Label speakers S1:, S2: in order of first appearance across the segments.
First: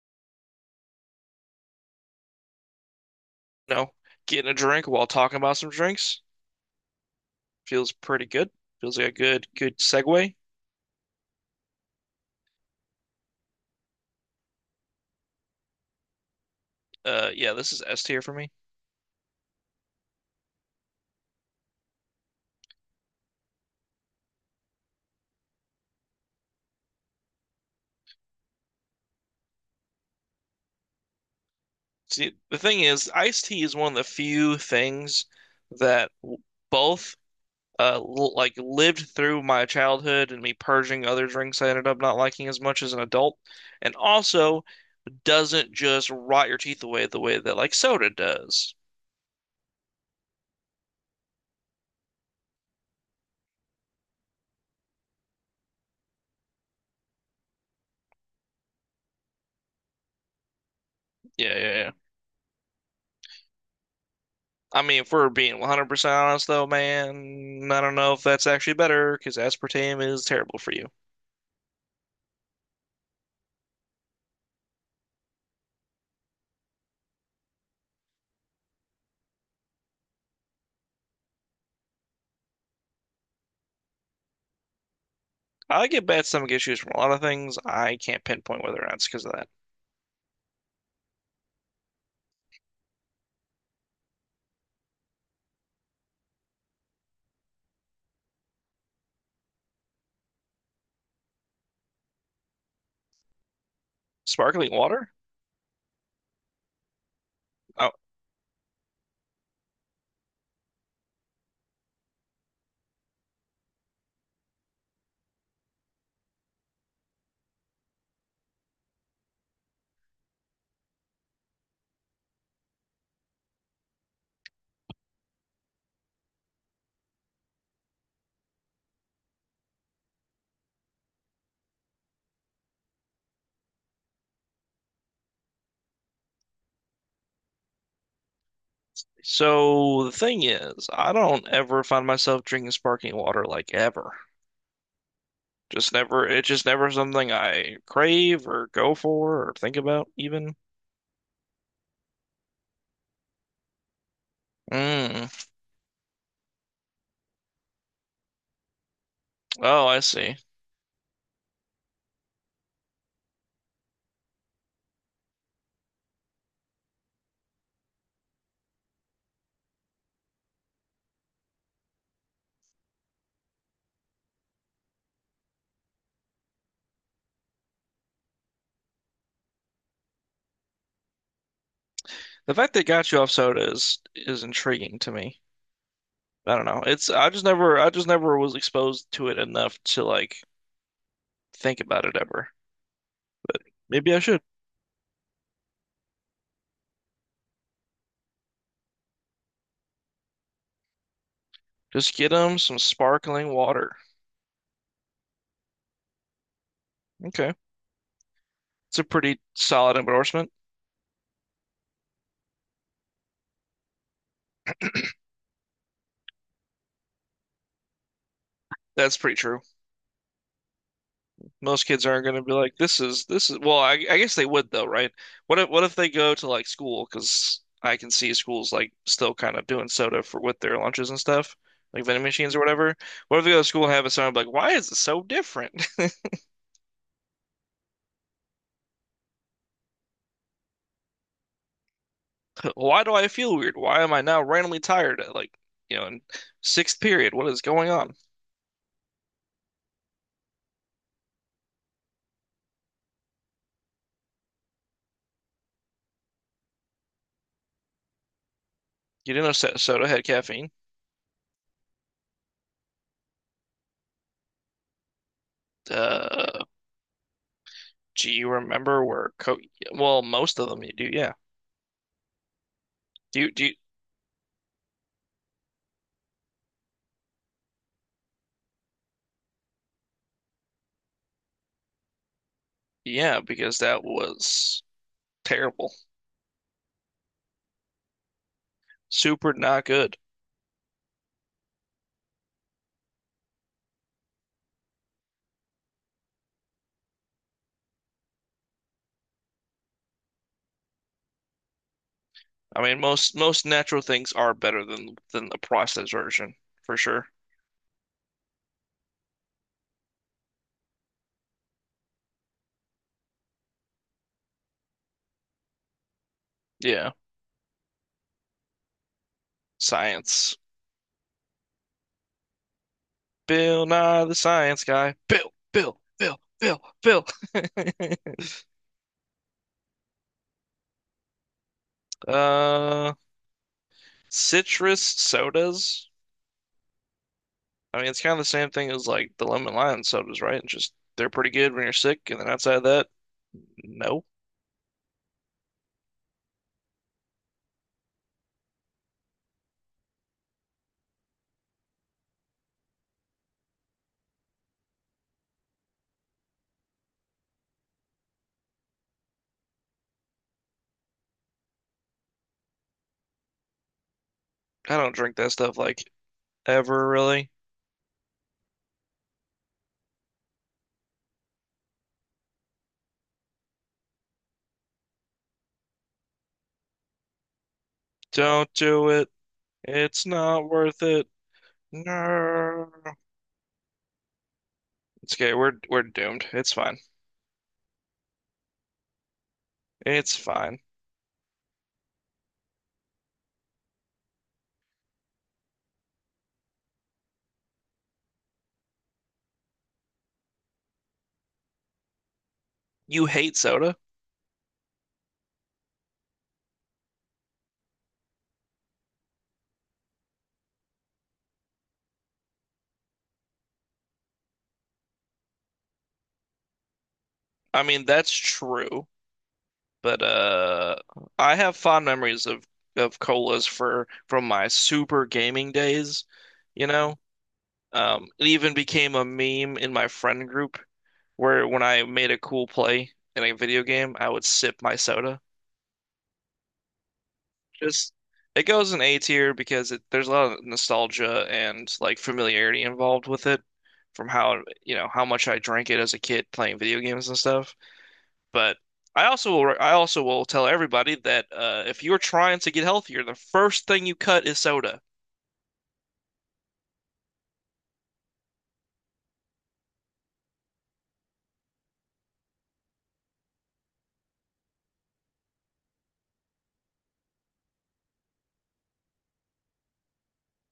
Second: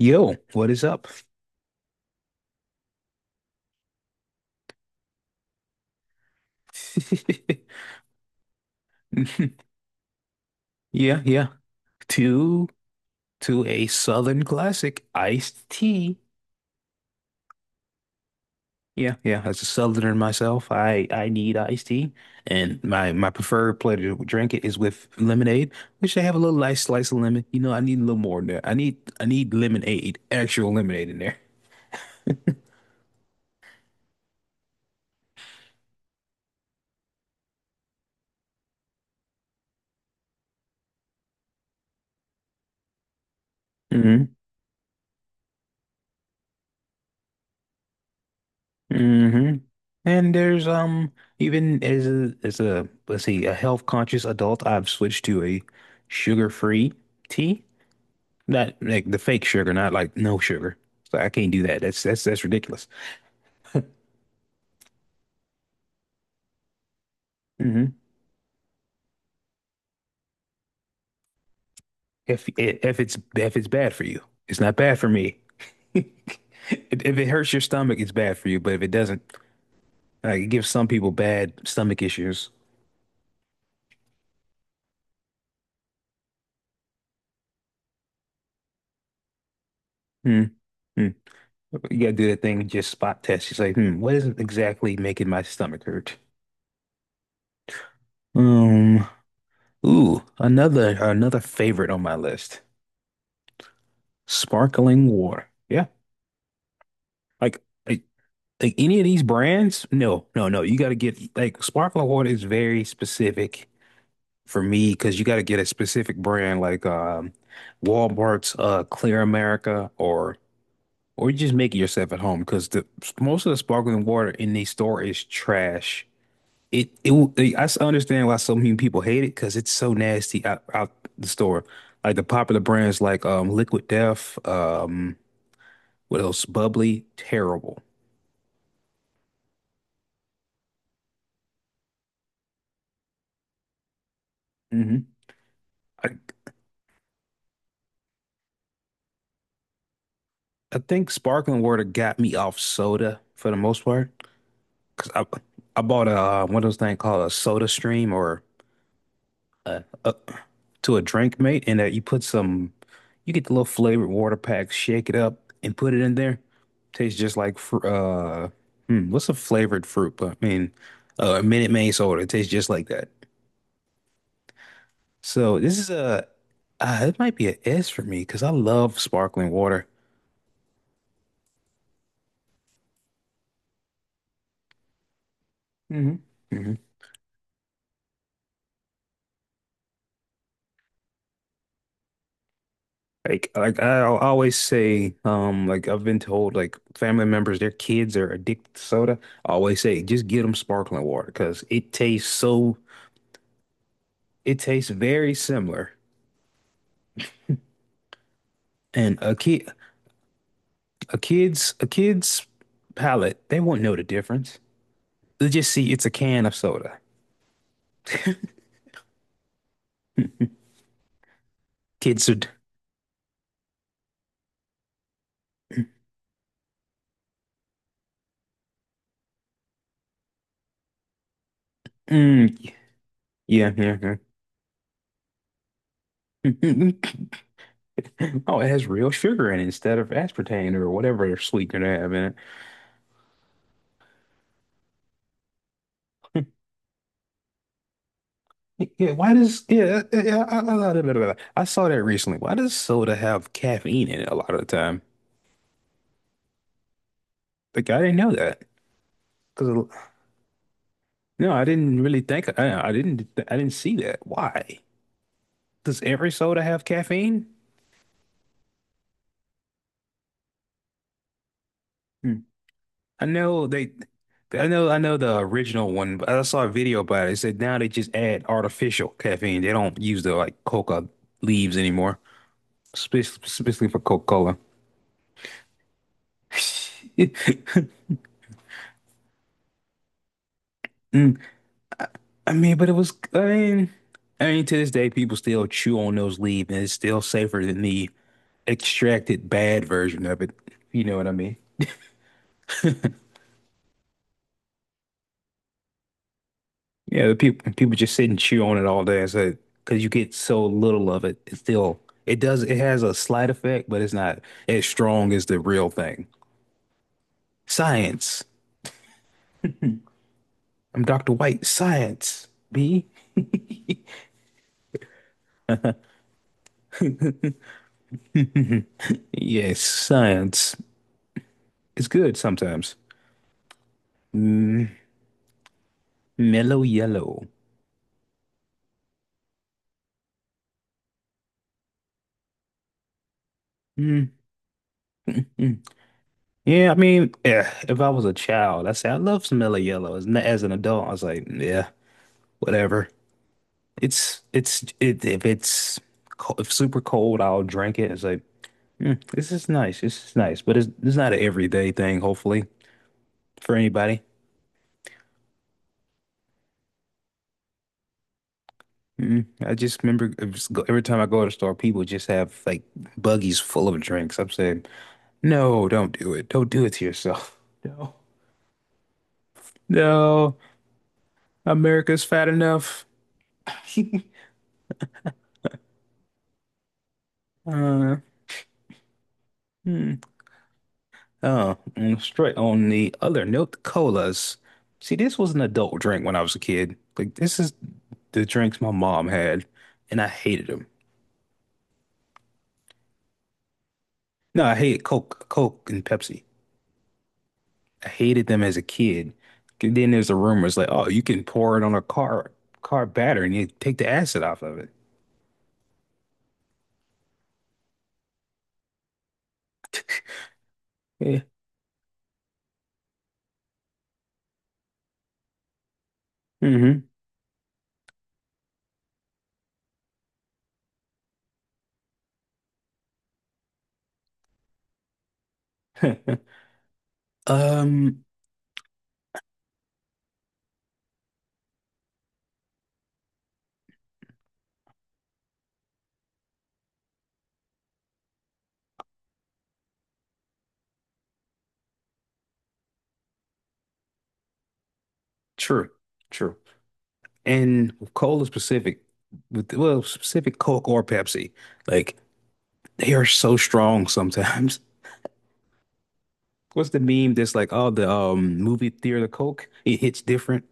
S1: Yo, what is up?
S2: you know, Getting a drink while talking about some drinks feels pretty good. Feels like a good segue.
S1: Yeah, yeah. To to a Southern classic, iced tea.
S2: Yeah, this is S tier for me.
S1: Yeah, yeah. As a Southerner myself, I need iced tea, and my preferred play to drink it is with lemonade, which I have a little nice slice of lemon. I need a little more in there. I need lemonade, actual lemonade in there.
S2: See, the thing is, iced tea is one of the few things that both l like lived through my childhood and me purging other drinks I ended up not liking as much as an adult, and also doesn't just rot your teeth away the way that like soda does.
S1: Hmm And there's even as a let's see a health conscious adult, I've switched to a sugar free tea. Not like the fake sugar, not like no sugar. So I can't
S2: Yeah,
S1: do
S2: yeah,
S1: that.
S2: yeah.
S1: That's ridiculous.
S2: I mean, if we're being 100% honest, though, man, I
S1: Hmm
S2: don't know if that's actually better because aspartame is terrible for you.
S1: If it's bad for you, it's not bad for me. If it hurts your stomach, it's bad for you. But if it doesn't, like it gives some people bad stomach issues.
S2: I get bad stomach issues from a lot of things. I can't pinpoint whether or not it's because of that.
S1: Hmm. Hmm. You gotta do that thing, just spot test. It's like, hmm, what is exactly making my stomach hurt? Um, Ooh, another favorite on my list.
S2: Sparkling
S1: Sparkling
S2: water?
S1: water. Yeah. Like
S2: Oh,
S1: like, like any of these brands? No, no, no. You gotta get like sparkling water is very specific for me because you gotta get a specific brand like Walmart's Clear America, or you just make it yourself at home because the most of the sparkling water in the store is trash. It w- like, I s- Understand why so many people hate it because it's so nasty out, out the store. Like the popular brands like Liquid Death, what else? Bubbly, terrible.
S2: so the thing is, I don't ever find myself drinking sparkling water like ever.
S1: Hmm
S2: Just
S1: I
S2: never, it's just never something I crave or go for or think about even.
S1: think sparkling water got me off soda for the most part because I
S2: Mm.
S1: I bought a one of those things called a Soda Stream or uh,
S2: Oh, I
S1: uh,
S2: see.
S1: to a drink, mate, and you put some, you get the little flavored water packs, shake it up, and put it in there. Tastes just like what's a flavored fruit? But I mean, Minute Maid soda. It tastes just like that. So this is a, it might be an S for me because I love sparkling water.
S2: The fact they got you off soda is intriguing to me.
S1: Hmm
S2: I don't
S1: hmm
S2: know. It's I just never was exposed to it enough to like think about it ever.
S1: Like,
S2: Maybe I should
S1: always say, like I've been told, like family members, their kids are addicted to soda. I always say, just get them sparkling water because it
S2: just
S1: tastes
S2: get them
S1: so
S2: some sparkling water.
S1: it tastes very similar.
S2: Okay. It's a
S1: And
S2: pretty solid endorsement.
S1: a kid's palate, they won't know the difference. They just see it's a can of soda.
S2: That's pretty true. Most kids aren't
S1: Kids
S2: going to
S1: would,
S2: be like this is well, I guess they would though, right? What if they go to like school, because I can see schools like still kind of doing soda for with their lunches and stuff, like vending
S1: mm,
S2: machines or whatever. What if they go to
S1: yeah,
S2: school and have it
S1: yeah,
S2: sound like, why is it so different?
S1: yeah. Oh, it has real sugar in it instead of aspartame or whatever sweetener they have in
S2: Why do I feel weird? Why am I now randomly tired at like, in sixth period? What is going on?
S1: it. Yeah, why does, yeah, yeah, yeah, yeah, I saw that recently. Why does soda have caffeine in it a lot of the time? Like, I didn't know that.
S2: You didn't know
S1: Because,
S2: soda had caffeine.
S1: no, I didn't really think, I didn't see that. Why? Does every soda
S2: Uh,
S1: have caffeine?
S2: do you remember where co Well, most of them you do, yeah.
S1: Hmm. I
S2: Do you, do
S1: know
S2: you,
S1: they, I know the original one, but I saw a video about it. It said now they just add artificial caffeine. They don't use the like coca leaves anymore,
S2: yeah, because
S1: specifically for
S2: that
S1: Coca-Cola.
S2: was terrible. Super not good.
S1: Mm. I mean, but it was, I mean, to this day, people still chew on those leaves, and it's still safer than the extracted bad version of it. You know what I mean?
S2: I mean, most natural things are better than the processed version, for
S1: Yeah,
S2: sure.
S1: the people just sit and chew on it all day. So, because you get so little of it, it still it does it has a slight effect, but it's not as strong as the real thing.
S2: Yeah.
S1: Science.
S2: Science.
S1: I'm Dr. White. Science. B.
S2: Bill Nye the science guy. Bill, Bill, Bill, Bill, Bill.
S1: Yes, science. It's good sometimes.
S2: Uh
S1: Mm,
S2: Citrus sodas.
S1: mellow yellow.
S2: I mean, it's kind of the same thing as like the lemon lime sodas, right? It's just they're pretty good when you're sick, and then outside of that, no.
S1: Mm, mm. Yeah, I mean, yeah, if I was a child, I say I love some mellow yellow. As an adult, I was like, yeah, whatever. It's it if it's if super cold, I'll drink it. It's like mm, this is nice. This is nice, but it's not an everyday thing. Hopefully for anybody.
S2: I don't drink that stuff like ever really.
S1: Mm, I just remember it was every time I go to the store, people just have like buggies full of drinks. I'm saying, no, don't do it. Don't do it to yourself. No,
S2: Don't do it. It's
S1: no,
S2: not worth it.
S1: America's fat
S2: No.
S1: enough.
S2: It's okay. We're doomed. It's fine.
S1: Uh, hmm.
S2: It's fine.
S1: And straight on the other note, colas. See, this was an adult drink when I was a kid. Like this is the drinks my mom had, and I hated them.
S2: You hate soda?
S1: No, I hated Coke, Coke and Pepsi. I hated them as a kid. And then there's the rumors like, oh, you can pour it on a car battery and you take the acid off of it.
S2: I mean, that's true, but
S1: Yeah.
S2: I have fond memories of colas for from my super gaming days, you
S1: Mm-hmm.
S2: know? It even became a meme in my friend group where when I made a cool play in a video game, I would sip my soda. Just
S1: Um,
S2: it goes in A tier because it, there's a lot of nostalgia and like familiarity involved with it from how you know how much I drank it as a kid playing video games and stuff. But I also will tell everybody that if you're trying to get healthier, the first thing you cut is soda.
S1: true, true. And with cola specific, with well, specific Coke or Pepsi, like they are so strong sometimes. What's the meme that's like, oh, the movie theater Coke, it hits different,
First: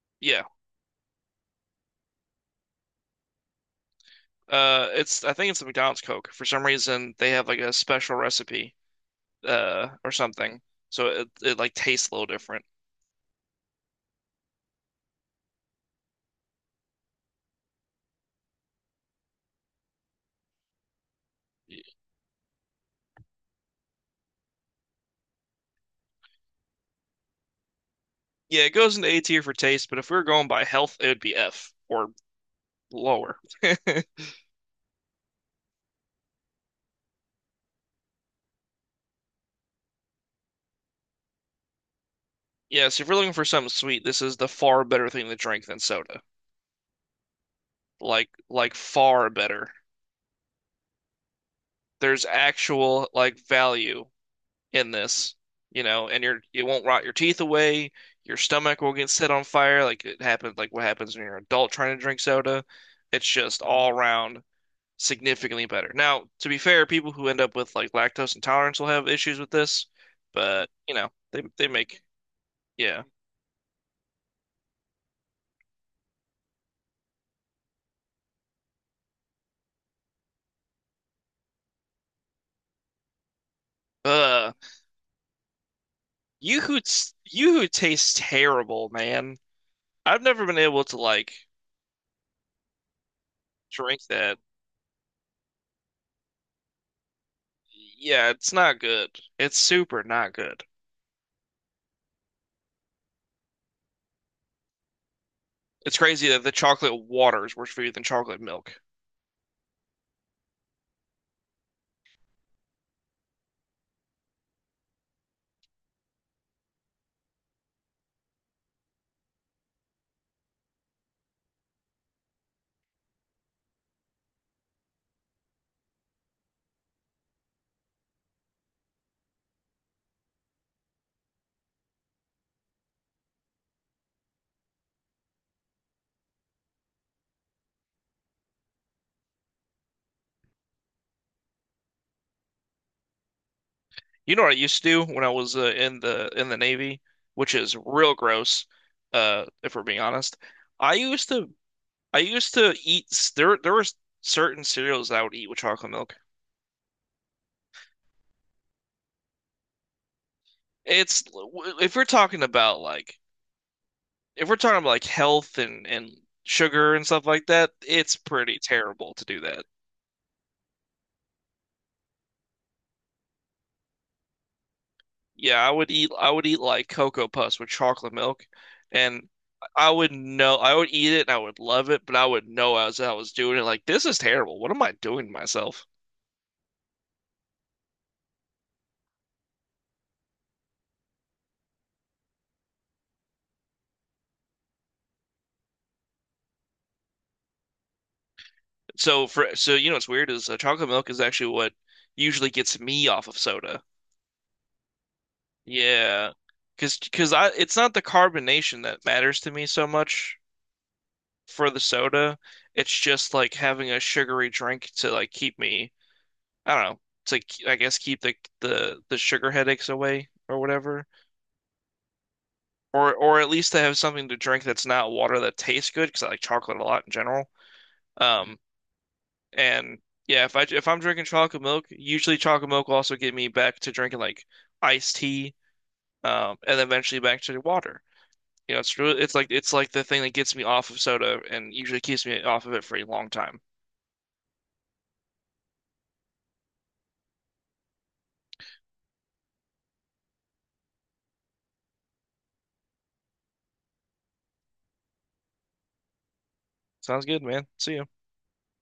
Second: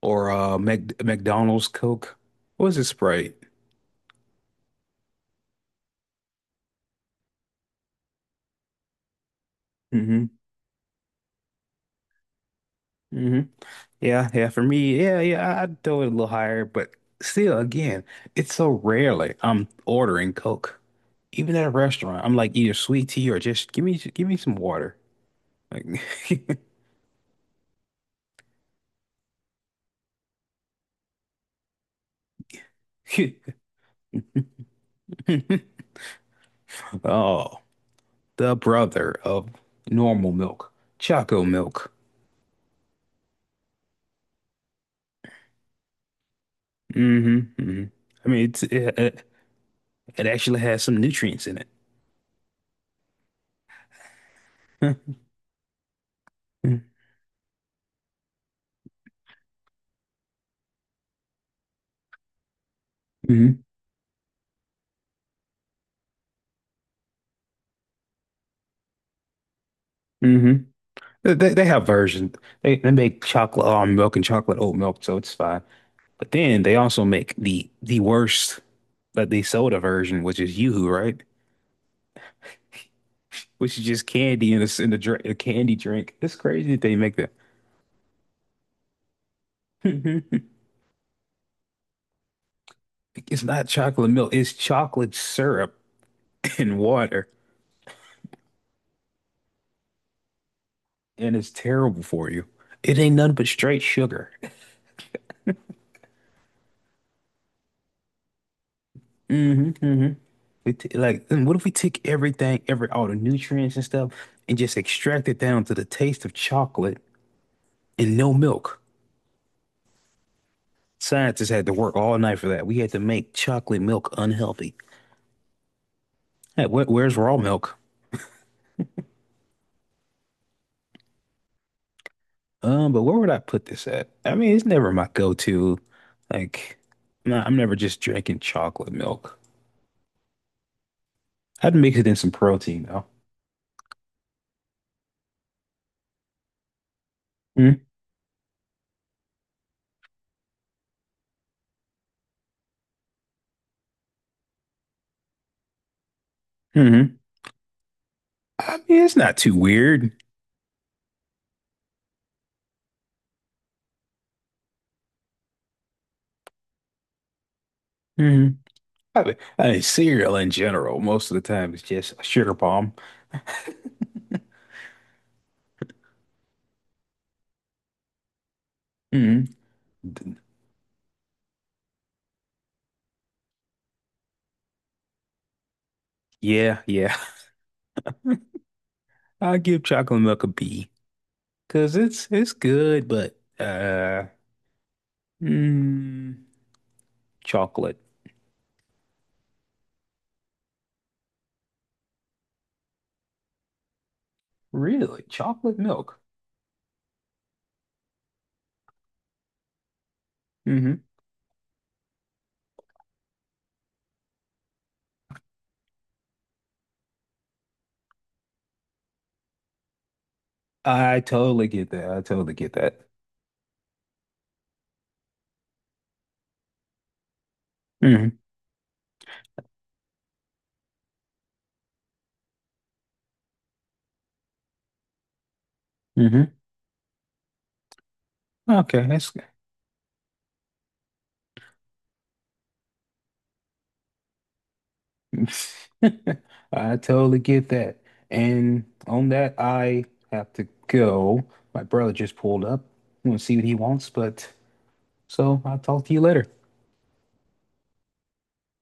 S1: or
S2: Yeah.
S1: Mac McDonald's Coke. What's it Sprite?
S2: It's I think it's the McDonald's Coke. For some reason, they have like a special recipe, or
S1: Hmm
S2: something. So it like tastes a little different.
S1: hmm Yeah, yeah. For me, yeah, yeah. I'd throw it a little higher, but still, again, it's so rarely I'm ordering Coke. Even at a restaurant, I'm like either sweet tea or just give me some water. Like,
S2: Yeah, it goes into A tier for taste, but if we were going by health, it would be F or lower.
S1: oh, the brother of normal milk, Choco milk.
S2: Yeah, so if you're looking for something sweet, this is the far better thing to drink than soda.
S1: Hmm hmm I
S2: Like
S1: mean, it's,
S2: like far better.
S1: it actually has some nutrients in it.
S2: There's actual like value in this, you know, and you're it won't rot your teeth away. Your stomach will get set on fire, like it happens, like what happens when you're an adult trying to drink soda. It's just
S1: Mm-hmm.
S2: all around significantly better. Now, to be fair, people who end up with like lactose intolerance will have issues with this,
S1: hmm
S2: but you know, they
S1: They
S2: they
S1: have
S2: make
S1: versions. They
S2: yeah.
S1: make chocolate almond milk and chocolate oat milk, so it's fine. But then they also make the worst, like the soda version, which is Yoo-hoo, right? Which is just candy
S2: Uh,
S1: in drink, a candy drink. It's
S2: you
S1: crazy
S2: who
S1: that they make that.
S2: you who tastes terrible, man. I've never been able to like
S1: It's not
S2: drink
S1: chocolate milk.
S2: that.
S1: It's chocolate syrup and water,
S2: Yeah, it's not good. It's super not good.
S1: and it's terrible for you. It ain't nothing but straight sugar.
S2: It's crazy that the chocolate water is worse for you than chocolate milk.
S1: hmm hmm then what if we took everything, every all the nutrients and stuff, and just extract it down to the taste of chocolate and no milk? Scientists had to work all night for that. We had to make chocolate milk unhealthy. Hey, where's raw milk? But where would I put this at? I mean, it's never my go-to. Like, nah, I'm never just drinking chocolate milk. I'd mix it in some protein though.
S2: You know what I used to do when I was in the Navy, which is
S1: Mm-hmm.
S2: real gross, if we're being honest. I used to I used to eat there. There were certain cereals I would eat with chocolate milk.
S1: Mm-hmm. I mean, it's not too weird.
S2: It's if we're talking about like if we're talking about like health and sugar and stuff like that, it's
S1: Mm-hmm.
S2: pretty terrible to do that.
S1: I mean, cereal in general, most of the time it's just a sugar bomb.
S2: Yeah, I would eat I would eat like Cocoa Puffs with chocolate milk, and
S1: hmm
S2: I would know I would eat it and I would love it, but I would know as I was doing it like this is terrible. What am I doing to myself?
S1: Yeah, yeah. I give chocolate milk a B because it's good, but mm, chocolate.
S2: So for so you know what's weird is chocolate milk is actually what usually gets me off of soda.
S1: Really? Chocolate milk.
S2: Yeah, because I it's not the carbonation that matters to me so much
S1: Hmm
S2: for the soda. It's just like having a sugary drink to like keep me, I don't know, I guess keep the sugar headaches away or whatever,
S1: I totally get that. I totally get that.
S2: or at least to have something to drink that's not water that tastes good because I like chocolate a lot in general.
S1: Hmm
S2: Um, and yeah, if I if I'm drinking chocolate milk, usually chocolate milk will also get me back to drinking like iced tea,
S1: hmm
S2: and eventually back to water. You know, it's
S1: Okay,
S2: really,
S1: that's
S2: it's like the thing that gets me off of soda and usually keeps me off of it for a long time.
S1: I totally get that. And on that, I have to go. My brother just pulled up. I'm gonna see what he wants, but so I'll talk to you later.
S2: Sounds good, man. See ya.